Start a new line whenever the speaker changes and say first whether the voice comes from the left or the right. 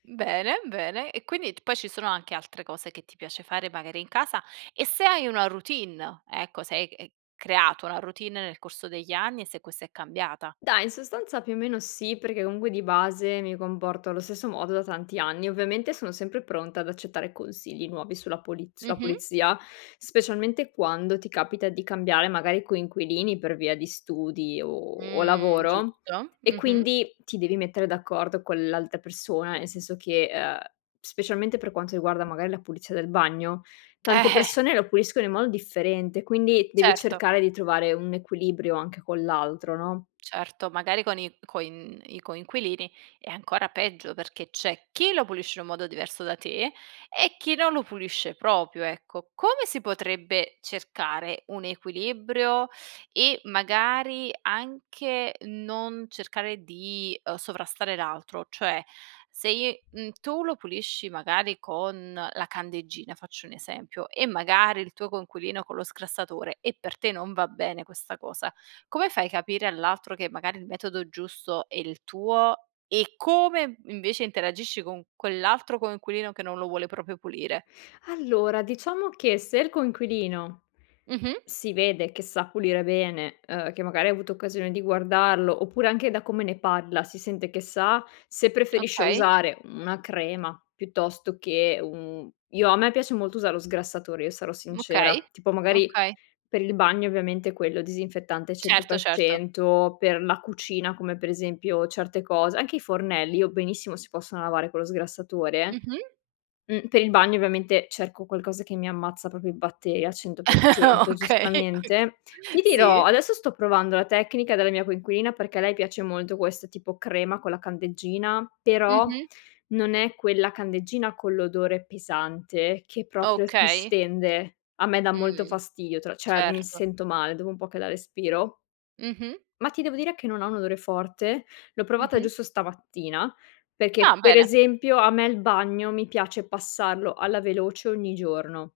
right: Mhmm, bene, bene. E quindi, t poi ci sono anche altre cose che ti piace fare, magari in casa e se hai una routine, ecco, se hai ec e creato una routine nel corso degli anni e se questa è cambiata.
left: Dai, in sostanza più o meno sì, perché comunque di base mi comporto allo stesso modo da tanti anni. Ovviamente sono sempre pronta ad accettare consigli nuovi sulla puliz sulla
right: Mh-mh.
left: pulizia, specialmente quando ti capita di cambiare magari coinquilini per via di studi o o
right: Mh,
left: lavoro
right: giusto.
left: e
right: Mh-mh.
left: quindi ti devi mettere d'accordo con l'altra persona, nel senso che, ehm, specialmente per quanto riguarda magari la pulizia del bagno,
right: Eh
left: tante
right: eh.
left: persone lo puliscono in modo differente, quindi devi
right: Certo.
left: cercare di trovare un equilibrio anche con l'altro, no?
right: Certo, magari con i coin i coinquilini è ancora peggio perché c'è chi lo pulisce in un modo diverso da te e chi non lo pulisce proprio, ecco. Come si potrebbe cercare un equilibrio e magari anche non cercare di, ehm, sovrastare l'altro? Cioè, se i mhmm, tu lo pulisci magari con la candeggina, faccio un esempio, e magari il tuo coinquilino con lo sgrassatore e per te non va bene questa cosa, come fai a capire all'altro che magari il metodo giusto è il tuo? E come invece interagisci con quell'altro coinquilino che non lo vuole proprio pulire?
left: Allora, diciamo che se il coinquilino
right: Mh-mh.
left: si vede che sa pulire bene, ehm, che magari hai avuto occasione di guardarlo, oppure anche da come ne parla si sente che sa se preferisce
right: Okay.
left: usare una crema piuttosto che un io a me piace molto usare lo sgrassatore, io sarò sincera.
right: Okay,
left: Tipo magari
right: okay.
left: per il bagno ovviamente quello disinfettante cento
right: Certo,
left: per
right: certo.
left: cento, per la cucina come per esempio certe cose, anche i fornelli io benissimo si possono lavare con lo sgrassatore.
right: Mh-mh.
left: Mhmm, per il bagno ovviamente cerco qualcosa che mi ammazza proprio i batteri al cento per cento,
right: Okay, okay.
left: giustamente. Ti dirò,
right: Sì.
left: adesso sto provando la tecnica della mia coinquilina perché a lei piace molto questo tipo crema con la candeggina, però
right: Mh-mh.
left: non è quella candeggina con l'odore pesante che proprio ti
right: Okay.
left: stende. A me dà molto
right: Mh,
left: fastidio tra cioè, mi
right: certo.
left: sento male dopo un po' che la respiro
right: Mh-mh.
left: ma ti devo dire che non ha un odore forte. L'ho provata
right: Mh-mh.
left: giusto stamattina
right: Ah
left: perché per
right: bene.
left: esempio a me il bagno mi piace passarlo alla veloce ogni giorno.